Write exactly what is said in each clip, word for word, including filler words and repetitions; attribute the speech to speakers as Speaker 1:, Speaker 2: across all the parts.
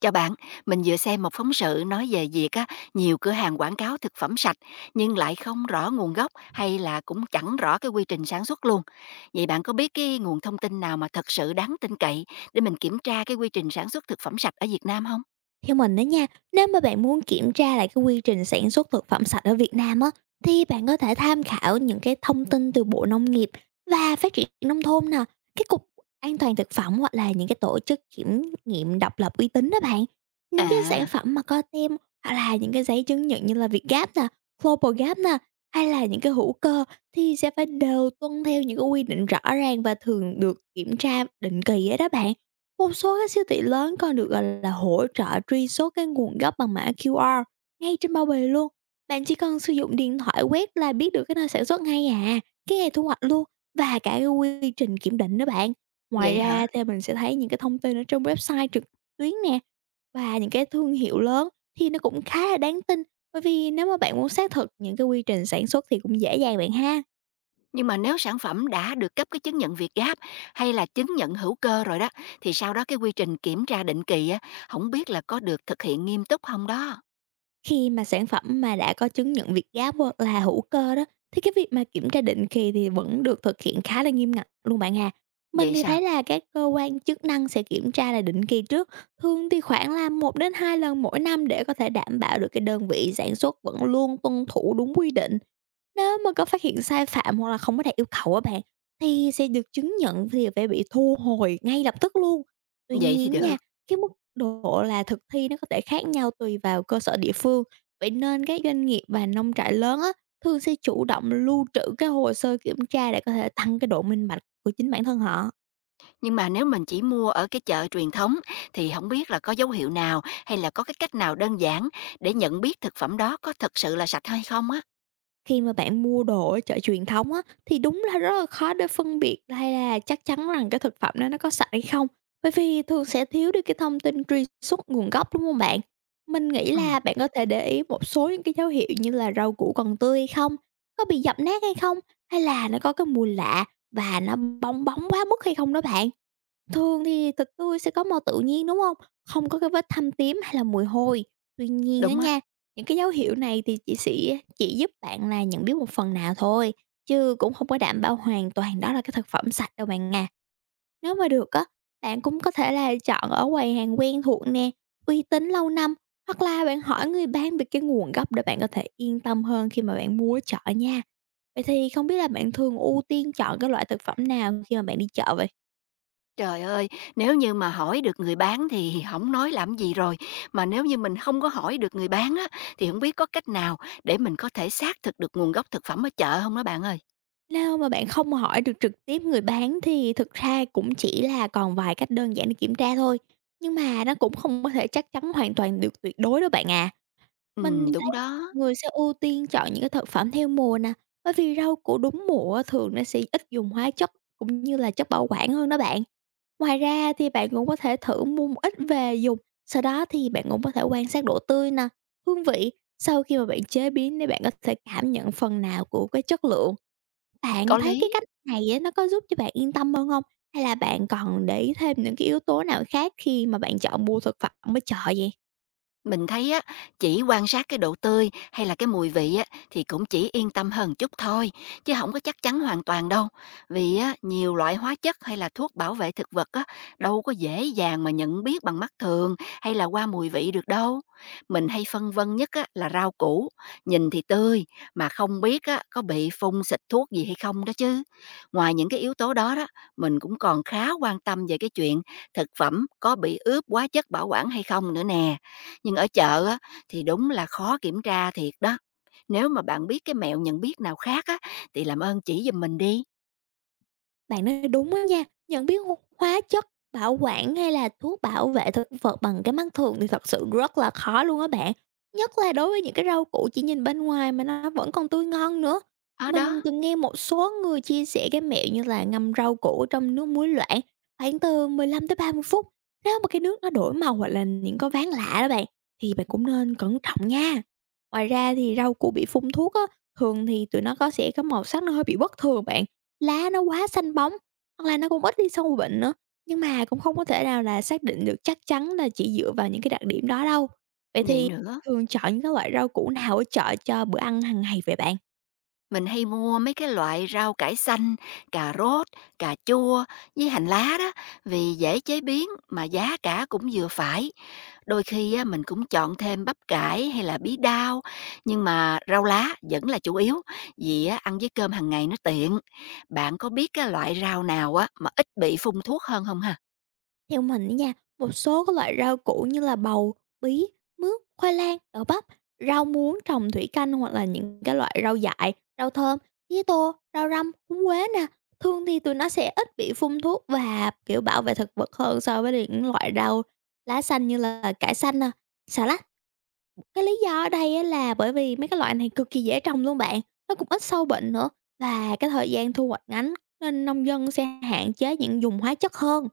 Speaker 1: Chào bạn, mình vừa xem một phóng sự nói về việc á, nhiều cửa hàng quảng cáo thực phẩm sạch nhưng lại không rõ nguồn gốc hay là cũng chẳng rõ cái quy trình sản xuất luôn. Vậy bạn có biết cái nguồn thông tin nào mà thật sự đáng tin cậy để mình kiểm tra cái quy trình sản xuất thực phẩm sạch ở Việt Nam không?
Speaker 2: Theo mình đó nha, nếu mà bạn muốn kiểm tra lại cái quy trình sản xuất thực phẩm sạch ở Việt Nam á, thì bạn có thể tham khảo những cái thông tin từ Bộ Nông nghiệp và Phát triển Nông thôn nè, cái Cục An toàn Thực phẩm hoặc là những cái tổ chức kiểm nghiệm độc lập uy tín đó bạn. Những cái sản
Speaker 1: À,
Speaker 2: phẩm mà có tem hoặc là những cái giấy chứng nhận như là Việt Gáp nè, Global Gap nè, hay là những cái hữu cơ thì sẽ phải đều tuân theo những cái quy định rõ ràng và thường được kiểm tra định kỳ đó, đó bạn. Một số các siêu thị lớn còn được, gọi là, hỗ trợ truy xuất cái nguồn gốc bằng mã quy rờ ngay trên bao bì luôn. Bạn chỉ cần sử dụng điện thoại quét là biết được cái nơi sản xuất ngay à, cái ngày thu hoạch luôn và cả cái quy trình kiểm định nữa bạn. Ngoài
Speaker 1: vậy
Speaker 2: ra
Speaker 1: hả?
Speaker 2: thì mình sẽ thấy những cái thông tin ở trong website trực tuyến nè, và những cái thương hiệu lớn thì nó cũng khá là đáng tin, bởi vì nếu mà bạn muốn xác thực những cái quy trình sản xuất thì cũng dễ dàng bạn ha.
Speaker 1: Nhưng mà nếu sản phẩm đã được cấp cái chứng nhận Việt Gáp hay là chứng nhận hữu cơ rồi đó thì sau đó cái quy trình kiểm tra định kỳ á không biết là có được thực hiện nghiêm túc không đó.
Speaker 2: Khi mà sản phẩm mà đã có chứng nhận Việt Gáp hoặc là hữu cơ đó, thì cái việc mà kiểm tra định kỳ thì vẫn được thực hiện khá là nghiêm ngặt luôn bạn à. Mình
Speaker 1: Vậy
Speaker 2: thì
Speaker 1: sao?
Speaker 2: thấy là các cơ quan chức năng sẽ kiểm tra là định kỳ trước, thường thì khoảng là một đến hai lần mỗi năm, để có thể đảm bảo được cái đơn vị sản xuất vẫn luôn tuân thủ đúng quy định. Nếu mà có phát hiện sai phạm hoặc là không có đạt yêu cầu á bạn, thì sẽ được chứng nhận thì phải bị thu hồi ngay lập tức luôn. Tuy
Speaker 1: Vậy thì
Speaker 2: nhiên
Speaker 1: được.
Speaker 2: nha, cái mức độ là thực thi nó có thể khác nhau tùy vào cơ sở địa phương. Vậy nên các doanh nghiệp và nông trại lớn á, thường sẽ chủ động lưu trữ cái hồ sơ kiểm tra để có thể tăng cái độ minh bạch của chính bản thân họ.
Speaker 1: Nhưng mà nếu mình chỉ mua ở cái chợ truyền thống thì không biết là có dấu hiệu nào hay là có cái cách nào đơn giản để nhận biết thực phẩm đó có thực sự là sạch hay không á?
Speaker 2: Khi mà bạn mua đồ ở chợ truyền thống á, thì đúng là rất là khó để phân biệt hay là chắc chắn rằng cái thực phẩm đó nó có sạch hay không, bởi vì thường sẽ thiếu đi cái thông tin truy xuất nguồn gốc, đúng không bạn? Mình nghĩ
Speaker 1: Ừm,
Speaker 2: là bạn có thể để ý một số những cái dấu hiệu như là rau củ còn tươi hay không, có bị dập nát hay không, hay là nó có cái mùi lạ và nó bong bóng quá mức hay không đó bạn. Thường thì thịt tươi sẽ có màu tự nhiên, đúng không? Không có cái vết thâm tím hay là mùi hôi. Tuy nhiên á
Speaker 1: đúng á.
Speaker 2: nha, những cái dấu hiệu này thì chỉ sẽ chỉ giúp bạn là nhận biết một phần nào thôi, chứ cũng không có đảm bảo hoàn toàn đó là cái thực phẩm sạch đâu bạn à. Nếu mà được á, bạn cũng có thể là chọn ở quầy hàng quen thuộc nè, uy tín lâu năm, hoặc là bạn hỏi người bán về cái nguồn gốc để bạn có thể yên tâm hơn khi mà bạn mua ở chợ nha. Vậy thì không biết là bạn thường ưu tiên chọn cái loại thực phẩm nào khi mà bạn đi chợ vậy?
Speaker 1: Trời ơi, nếu như mà hỏi được người bán thì không nói làm gì rồi, mà nếu như mình không có hỏi được người bán á, thì không biết có cách nào để mình có thể xác thực được nguồn gốc thực phẩm ở chợ không đó bạn ơi?
Speaker 2: Nếu mà bạn không hỏi được trực tiếp người bán thì thực ra cũng chỉ là còn vài cách đơn giản để kiểm tra thôi, nhưng mà nó cũng không có thể chắc chắn hoàn toàn được tuyệt đối đâu bạn à. Mình
Speaker 1: Ừm,
Speaker 2: thì
Speaker 1: đúng
Speaker 2: thấy
Speaker 1: đó,
Speaker 2: người sẽ ưu tiên chọn những cái thực phẩm theo mùa nè, bởi vì rau củ đúng mùa thường nó sẽ ít dùng hóa chất cũng như là chất bảo quản hơn đó bạn. Ngoài ra thì bạn cũng có thể thử mua một ít về dùng, sau đó thì bạn cũng có thể quan sát độ tươi nè, hương vị sau khi mà bạn chế biến, để bạn có thể cảm nhận phần nào của cái chất lượng. Bạn
Speaker 1: có
Speaker 2: thấy cái
Speaker 1: lý.
Speaker 2: cách này á, nó có giúp cho bạn yên tâm hơn hông? Hay là bạn còn để ý thêm những cái yếu tố nào khác khi mà bạn chọn mua thực phẩm ở chợ vậy?
Speaker 1: Mình thấy á, chỉ quan sát cái độ tươi hay là cái mùi vị á, thì cũng chỉ yên tâm hơn chút thôi, chứ không có chắc chắn hoàn toàn đâu. Vì á, nhiều loại hóa chất hay là thuốc bảo vệ thực vật á, đâu có dễ dàng mà nhận biết bằng mắt thường hay là qua mùi vị được đâu. Mình hay phân vân nhất á, là rau củ, nhìn thì tươi mà không biết á, có bị phun xịt thuốc gì hay không đó chứ. Ngoài những cái yếu tố đó đó, mình cũng còn khá quan tâm về cái chuyện thực phẩm có bị ướp hóa chất bảo quản hay không nữa nè, nhưng ở chợ á, thì đúng là khó kiểm tra thiệt đó. Nếu mà bạn biết cái mẹo nhận biết nào khác á, thì làm ơn chỉ giùm mình đi.
Speaker 2: Bạn nói đúng á nha, nhận biết ho hóa chất bảo quản hay là thuốc bảo vệ thực vật bằng cái mắt thường thì thật sự rất là khó luôn á bạn. Nhất là đối với những cái rau củ chỉ nhìn bên ngoài mà nó vẫn còn tươi ngon nữa.
Speaker 1: Ở đó,
Speaker 2: Mình từng nghe một số người chia sẻ cái mẹo như là ngâm rau củ trong nước muối loãng khoảng từ mười lăm tới ba mươi phút. Nếu mà cái nước nó đổi màu hoặc là những có ván lạ đó bạn, thì bạn cũng nên cẩn trọng nha. Ngoài ra thì rau củ bị phun thuốc á, thường thì tụi nó có sẽ có màu sắc nó hơi bị bất thường bạn. Lá nó quá xanh bóng, hoặc là nó cũng ít đi sâu bệnh nữa, nhưng mà cũng không có thể nào là xác định được chắc chắn là chỉ dựa vào những cái đặc điểm đó đâu. Vậy
Speaker 1: vậy
Speaker 2: thì
Speaker 1: nữa.
Speaker 2: thường chọn những cái loại rau củ nào ở chợ cho bữa ăn hàng ngày vậy bạn?
Speaker 1: Mình hay mua mấy cái loại rau cải xanh, cà rốt, cà chua với hành lá đó vì dễ chế biến mà giá cả cũng vừa phải. Đôi khi á, mình cũng chọn thêm bắp cải hay là bí đao, nhưng mà rau lá vẫn là chủ yếu vì á, ăn với cơm hàng ngày nó tiện. Bạn có biết cái loại rau nào á, mà ít bị phun thuốc hơn không ha?
Speaker 2: Theo mình á nha, một số các loại rau củ như là bầu, bí, mướp, khoai lang, đậu bắp, rau muống trồng thủy canh, hoặc là những cái loại rau dại, rau thơm, tía tô, rau răm, húng quế nè. Thường thì tụi nó sẽ ít bị phun thuốc và kiểu bảo vệ thực vật hơn so với những loại rau lá xanh như là cải xanh nè, xà lách. Cái lý do ở đây á là bởi vì mấy cái loại này cực kỳ dễ trồng luôn bạn, nó cũng ít sâu bệnh nữa, và cái thời gian thu hoạch ngắn nên nông dân sẽ hạn chế những dùng hóa chất hơn.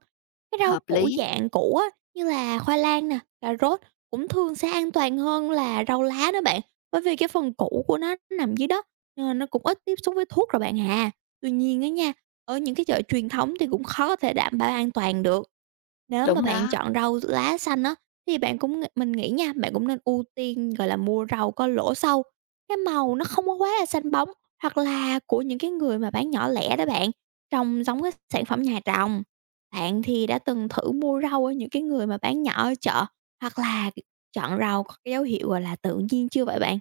Speaker 2: Cái rau
Speaker 1: Hợp
Speaker 2: củ
Speaker 1: lý,
Speaker 2: dạng củ á, như là khoai lang nè, cà rốt, cũng thường sẽ an toàn hơn là rau lá nữa bạn, bởi vì cái phần củ của nó nằm dưới đất nên nó cũng ít tiếp xúc với thuốc rồi bạn à. Tuy nhiên á nha, ở những cái chợ truyền thống thì cũng khó có thể đảm bảo an toàn được. Nếu mà
Speaker 1: đúng
Speaker 2: bạn
Speaker 1: đó.
Speaker 2: chọn rau lá xanh á thì bạn cũng ng mình nghĩ nha, bạn cũng nên ưu tiên, gọi là, mua rau có lỗ sâu, cái màu nó không có quá là xanh bóng, hoặc là của những cái người mà bán nhỏ lẻ đó bạn, trồng giống cái sản phẩm nhà trồng. Bạn thì đã từng thử mua rau ở những cái người mà bán nhỏ ở chợ, hoặc là chọn rau có cái dấu hiệu, gọi là, tự nhiên chưa vậy bạn?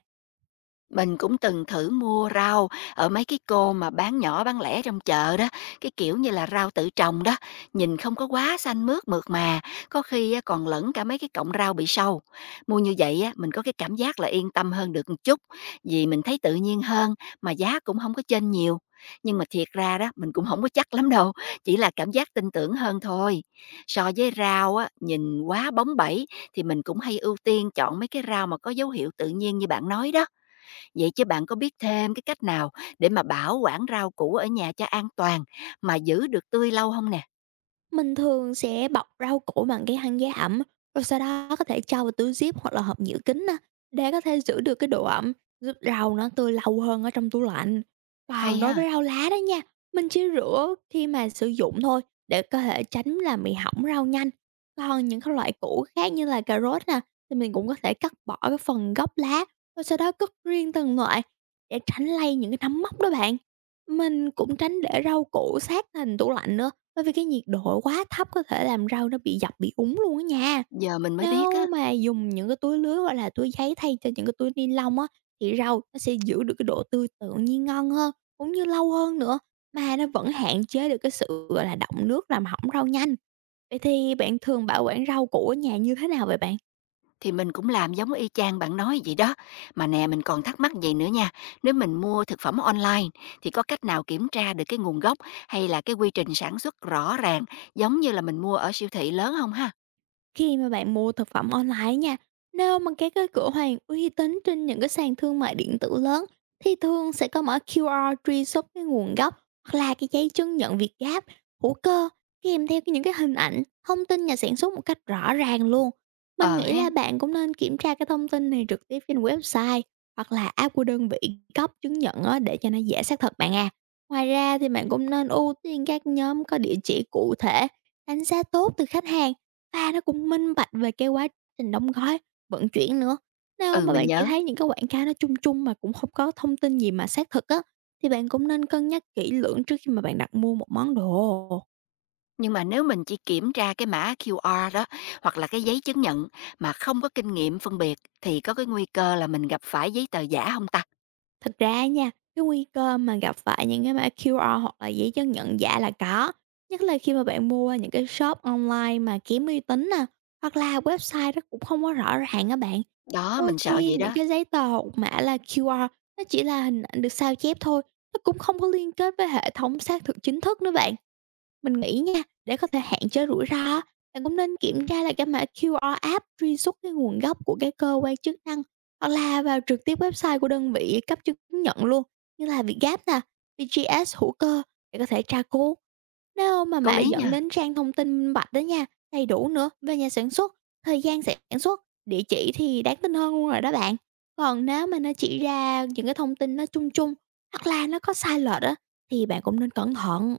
Speaker 1: Mình cũng từng thử mua rau ở mấy cái cô mà bán nhỏ bán lẻ trong chợ đó, cái kiểu như là rau tự trồng đó, nhìn không có quá xanh mướt mượt mà, có khi á, còn lẫn cả mấy cái cọng rau bị sâu. Mua như vậy á, mình có cái cảm giác là yên tâm hơn được một chút, vì mình thấy tự nhiên hơn mà giá cũng không có chênh nhiều. Nhưng mà thiệt ra đó, mình cũng không có chắc lắm đâu, chỉ là cảm giác tin tưởng hơn thôi. So với rau á, nhìn quá bóng bẩy thì mình cũng hay ưu tiên chọn mấy cái rau mà có dấu hiệu tự nhiên như bạn nói đó. Vậy chứ bạn có biết thêm cái cách nào để mà bảo quản rau củ ở nhà cho an toàn mà giữ được tươi lâu không nè?
Speaker 2: Mình thường sẽ bọc rau củ bằng cái khăn giấy ẩm, rồi sau đó có thể cho vào túi zip hoặc là hộp nhựa kính á, để có thể giữ được cái độ ẩm, giúp rau nó tươi lâu hơn ở trong tủ lạnh. Còn
Speaker 1: Hay
Speaker 2: đối với
Speaker 1: ha,
Speaker 2: rau lá đó nha, mình chỉ rửa khi mà sử dụng thôi, để có thể tránh là bị hỏng rau nhanh. Còn những cái loại củ khác như là cà rốt nè, thì mình cũng có thể cắt bỏ cái phần gốc lá, rồi sau đó cất riêng từng loại để tránh lây những cái nấm mốc đó bạn. Mình cũng tránh để rau củ sát thành tủ lạnh nữa, bởi vì cái nhiệt độ quá thấp có thể làm rau nó bị dập, bị úng luôn á nha.
Speaker 1: giờ mình mới biết á,
Speaker 2: Nếu mà dùng những cái túi lưới hoặc là túi giấy thay cho những cái túi ni lông á, thì rau nó sẽ giữ được cái độ tươi tự nhiên ngon hơn, cũng như lâu hơn nữa, mà nó vẫn hạn chế được cái sự, gọi là, động nước làm hỏng rau nhanh. Vậy thì bạn thường bảo quản rau củ ở nhà như thế nào vậy bạn?
Speaker 1: thì mình cũng làm giống y chang bạn nói vậy đó. Mà nè, mình còn thắc mắc vậy nữa nha, nếu mình mua thực phẩm online thì có cách nào kiểm tra được cái nguồn gốc hay là cái quy trình sản xuất rõ ràng giống như là mình mua ở siêu thị lớn không ha?
Speaker 2: Khi mà bạn mua thực phẩm online nha, nếu mà các cái cửa hàng uy tín trên những cái sàn thương mại điện tử lớn thì thường sẽ có mở quy rờ truy xuất cái nguồn gốc, hoặc là cái giấy chứng nhận Việt Gáp, hữu cơ, kèm theo cái- những cái hình ảnh, thông tin nhà sản xuất một cách rõ ràng luôn. Mình
Speaker 1: Ờ
Speaker 2: nghĩ là
Speaker 1: hen,
Speaker 2: bạn cũng nên kiểm tra cái thông tin này trực tiếp trên website hoặc là app của đơn vị cấp chứng nhận á, để cho nó dễ xác thực bạn à. Ngoài ra thì bạn cũng nên ưu tiên các nhóm có địa chỉ cụ thể, đánh giá tốt từ khách hàng và nó cũng minh bạch về cái quá trình đóng gói, vận chuyển nữa. Nếu
Speaker 1: ừ,
Speaker 2: mà
Speaker 1: mình
Speaker 2: bạn chỉ
Speaker 1: nhớ.
Speaker 2: thấy những cái quảng cáo nó chung chung mà cũng không có thông tin gì mà xác thực á, thì bạn cũng nên cân nhắc kỹ lưỡng trước khi mà bạn đặt mua một món đồ.
Speaker 1: Nhưng mà nếu mình chỉ kiểm tra cái mã ku a đó hoặc là cái giấy chứng nhận mà không có kinh nghiệm phân biệt thì có cái nguy cơ là mình gặp phải giấy tờ giả không ta?
Speaker 2: Thật ra nha, cái nguy cơ mà gặp phải những cái mã quy rờ hoặc là giấy chứng nhận giả là có, nhất là khi mà bạn mua những cái shop online mà kém uy tín nè, hoặc là website nó cũng không có rõ ràng á bạn.
Speaker 1: Đó,
Speaker 2: Đôi
Speaker 1: mình sợ
Speaker 2: khi
Speaker 1: vậy
Speaker 2: những
Speaker 1: đó.
Speaker 2: cái giấy tờ hoặc mã là kiu a nó chỉ là hình ảnh được sao chép thôi, nó cũng không có liên kết với hệ thống xác thực chính thức nữa bạn. Mình nghĩ nha, để có thể hạn chế rủi ro, bạn cũng nên kiểm tra lại cái mã kiu a app truy xuất cái nguồn gốc của cái cơ quan chức năng, hoặc là vào trực tiếp website của đơn vị cấp chứng nhận luôn, như là Vietgap nè, vi gi ét hữu cơ, để có thể tra cứu. Nếu mà
Speaker 1: Có
Speaker 2: bạn
Speaker 1: lý
Speaker 2: dẫn
Speaker 1: nha.
Speaker 2: đến trang thông tin minh bạch đó nha, đầy đủ nữa về nhà sản xuất, thời gian sản xuất, địa chỉ, thì đáng tin hơn luôn rồi đó bạn. Còn nếu mà nó chỉ ra những cái thông tin nó chung chung hoặc là nó có sai lệch á, thì bạn cũng nên cẩn thận.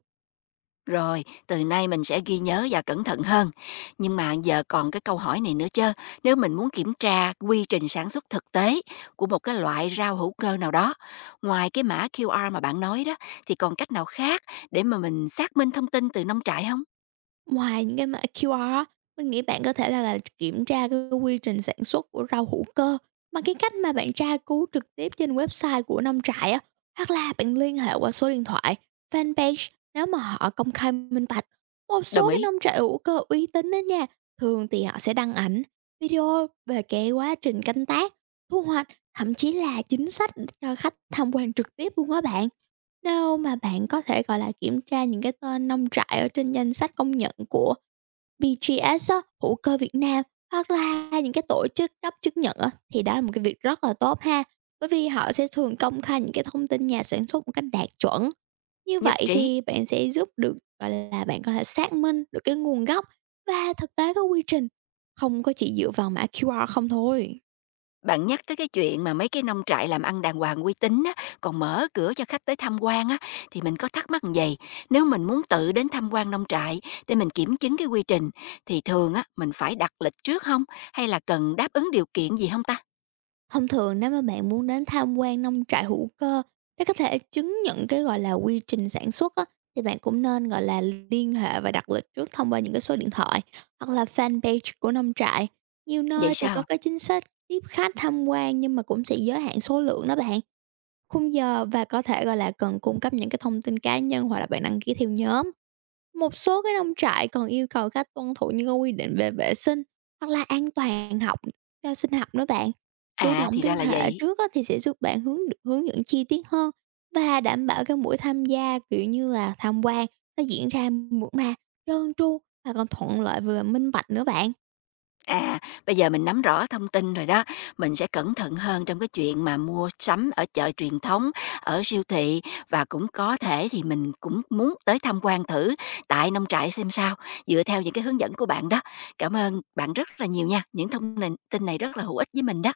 Speaker 1: Rồi, từ nay mình sẽ ghi nhớ và cẩn thận hơn. Nhưng mà giờ còn cái câu hỏi này nữa chớ, nếu mình muốn kiểm tra quy trình sản xuất thực tế của một cái loại rau hữu cơ nào đó, ngoài cái mã quy rờ mà bạn nói đó thì còn cách nào khác để mà mình xác minh thông tin từ nông trại không?
Speaker 2: Ngoài những cái mã quy rờ á, mình nghĩ bạn có thể là là kiểm tra cái quy trình sản xuất của rau hữu cơ bằng cái cách mà bạn tra cứu trực tiếp trên website của nông trại á, hoặc là bạn liên hệ qua số điện thoại, fanpage, nếu mà họ công khai minh bạch. Một
Speaker 1: Đồng
Speaker 2: số cái
Speaker 1: ý,
Speaker 2: nông trại hữu cơ uy tín đó nha, thường thì họ sẽ đăng ảnh, video về cái quá trình canh tác, thu hoạch, thậm chí là chính sách cho khách tham quan trực tiếp luôn á bạn. Đâu mà bạn có thể, gọi là, kiểm tra những cái tên nông trại ở trên danh sách công nhận của bê giê ét á, hữu cơ Việt Nam, hoặc là những cái tổ chức cấp chứng nhận á, thì đó là một cái việc rất là tốt ha, bởi vì họ sẽ thường công khai những cái thông tin nhà sản xuất một cách đạt chuẩn. Như
Speaker 1: nhất
Speaker 2: vậy
Speaker 1: trí.
Speaker 2: thì bạn sẽ giúp được, gọi là, bạn có thể xác minh được cái nguồn gốc và thực tế cái quy trình, không có chỉ dựa vào mã quy rờ không thôi.
Speaker 1: Bạn nhắc tới cái chuyện mà mấy cái nông trại làm ăn đàng hoàng uy tín á, còn mở cửa cho khách tới tham quan á, thì mình có thắc mắc vầy, nếu mình muốn tự đến tham quan nông trại để mình kiểm chứng cái quy trình, thì thường á, mình phải đặt lịch trước không? Hay là cần đáp ứng điều kiện gì không ta?
Speaker 2: Thông thường nếu mà bạn muốn đến tham quan nông trại hữu cơ để có thể chứng nhận cái, gọi là, quy trình sản xuất á, thì bạn cũng nên, gọi là, liên hệ và đặt lịch trước thông qua những cái số điện thoại hoặc là fanpage của nông trại. Nhiều
Speaker 1: Vậy
Speaker 2: nơi thì có
Speaker 1: sao?
Speaker 2: cái chính sách tiếp khách tham quan nhưng mà cũng sẽ giới hạn số lượng đó bạn, khung giờ, và có thể, gọi là, cần cung cấp những cái thông tin cá nhân hoặc là bạn đăng ký theo nhóm. Một số cái nông trại còn yêu cầu khách tuân thủ những cái quy định về vệ sinh hoặc là an toàn học cho sinh học nữa bạn. Chủ
Speaker 1: À,
Speaker 2: động
Speaker 1: thì ra
Speaker 2: liên
Speaker 1: là
Speaker 2: hệ
Speaker 1: vậy.
Speaker 2: trước á thì sẽ giúp bạn hướng được hướng dẫn chi tiết hơn và đảm bảo các buổi tham gia kiểu như là tham quan nó diễn ra mượt mà, trơn tru và còn thuận lợi vừa minh bạch nữa bạn.
Speaker 1: À, bây giờ mình nắm rõ thông tin rồi đó, mình sẽ cẩn thận hơn trong cái chuyện mà mua sắm ở chợ truyền thống, ở siêu thị và cũng có thể thì mình cũng muốn tới tham quan thử tại nông trại xem sao, dựa theo những cái hướng dẫn của bạn đó. Cảm ơn bạn rất là nhiều nha, những thông nền tin này rất là hữu ích với mình đó.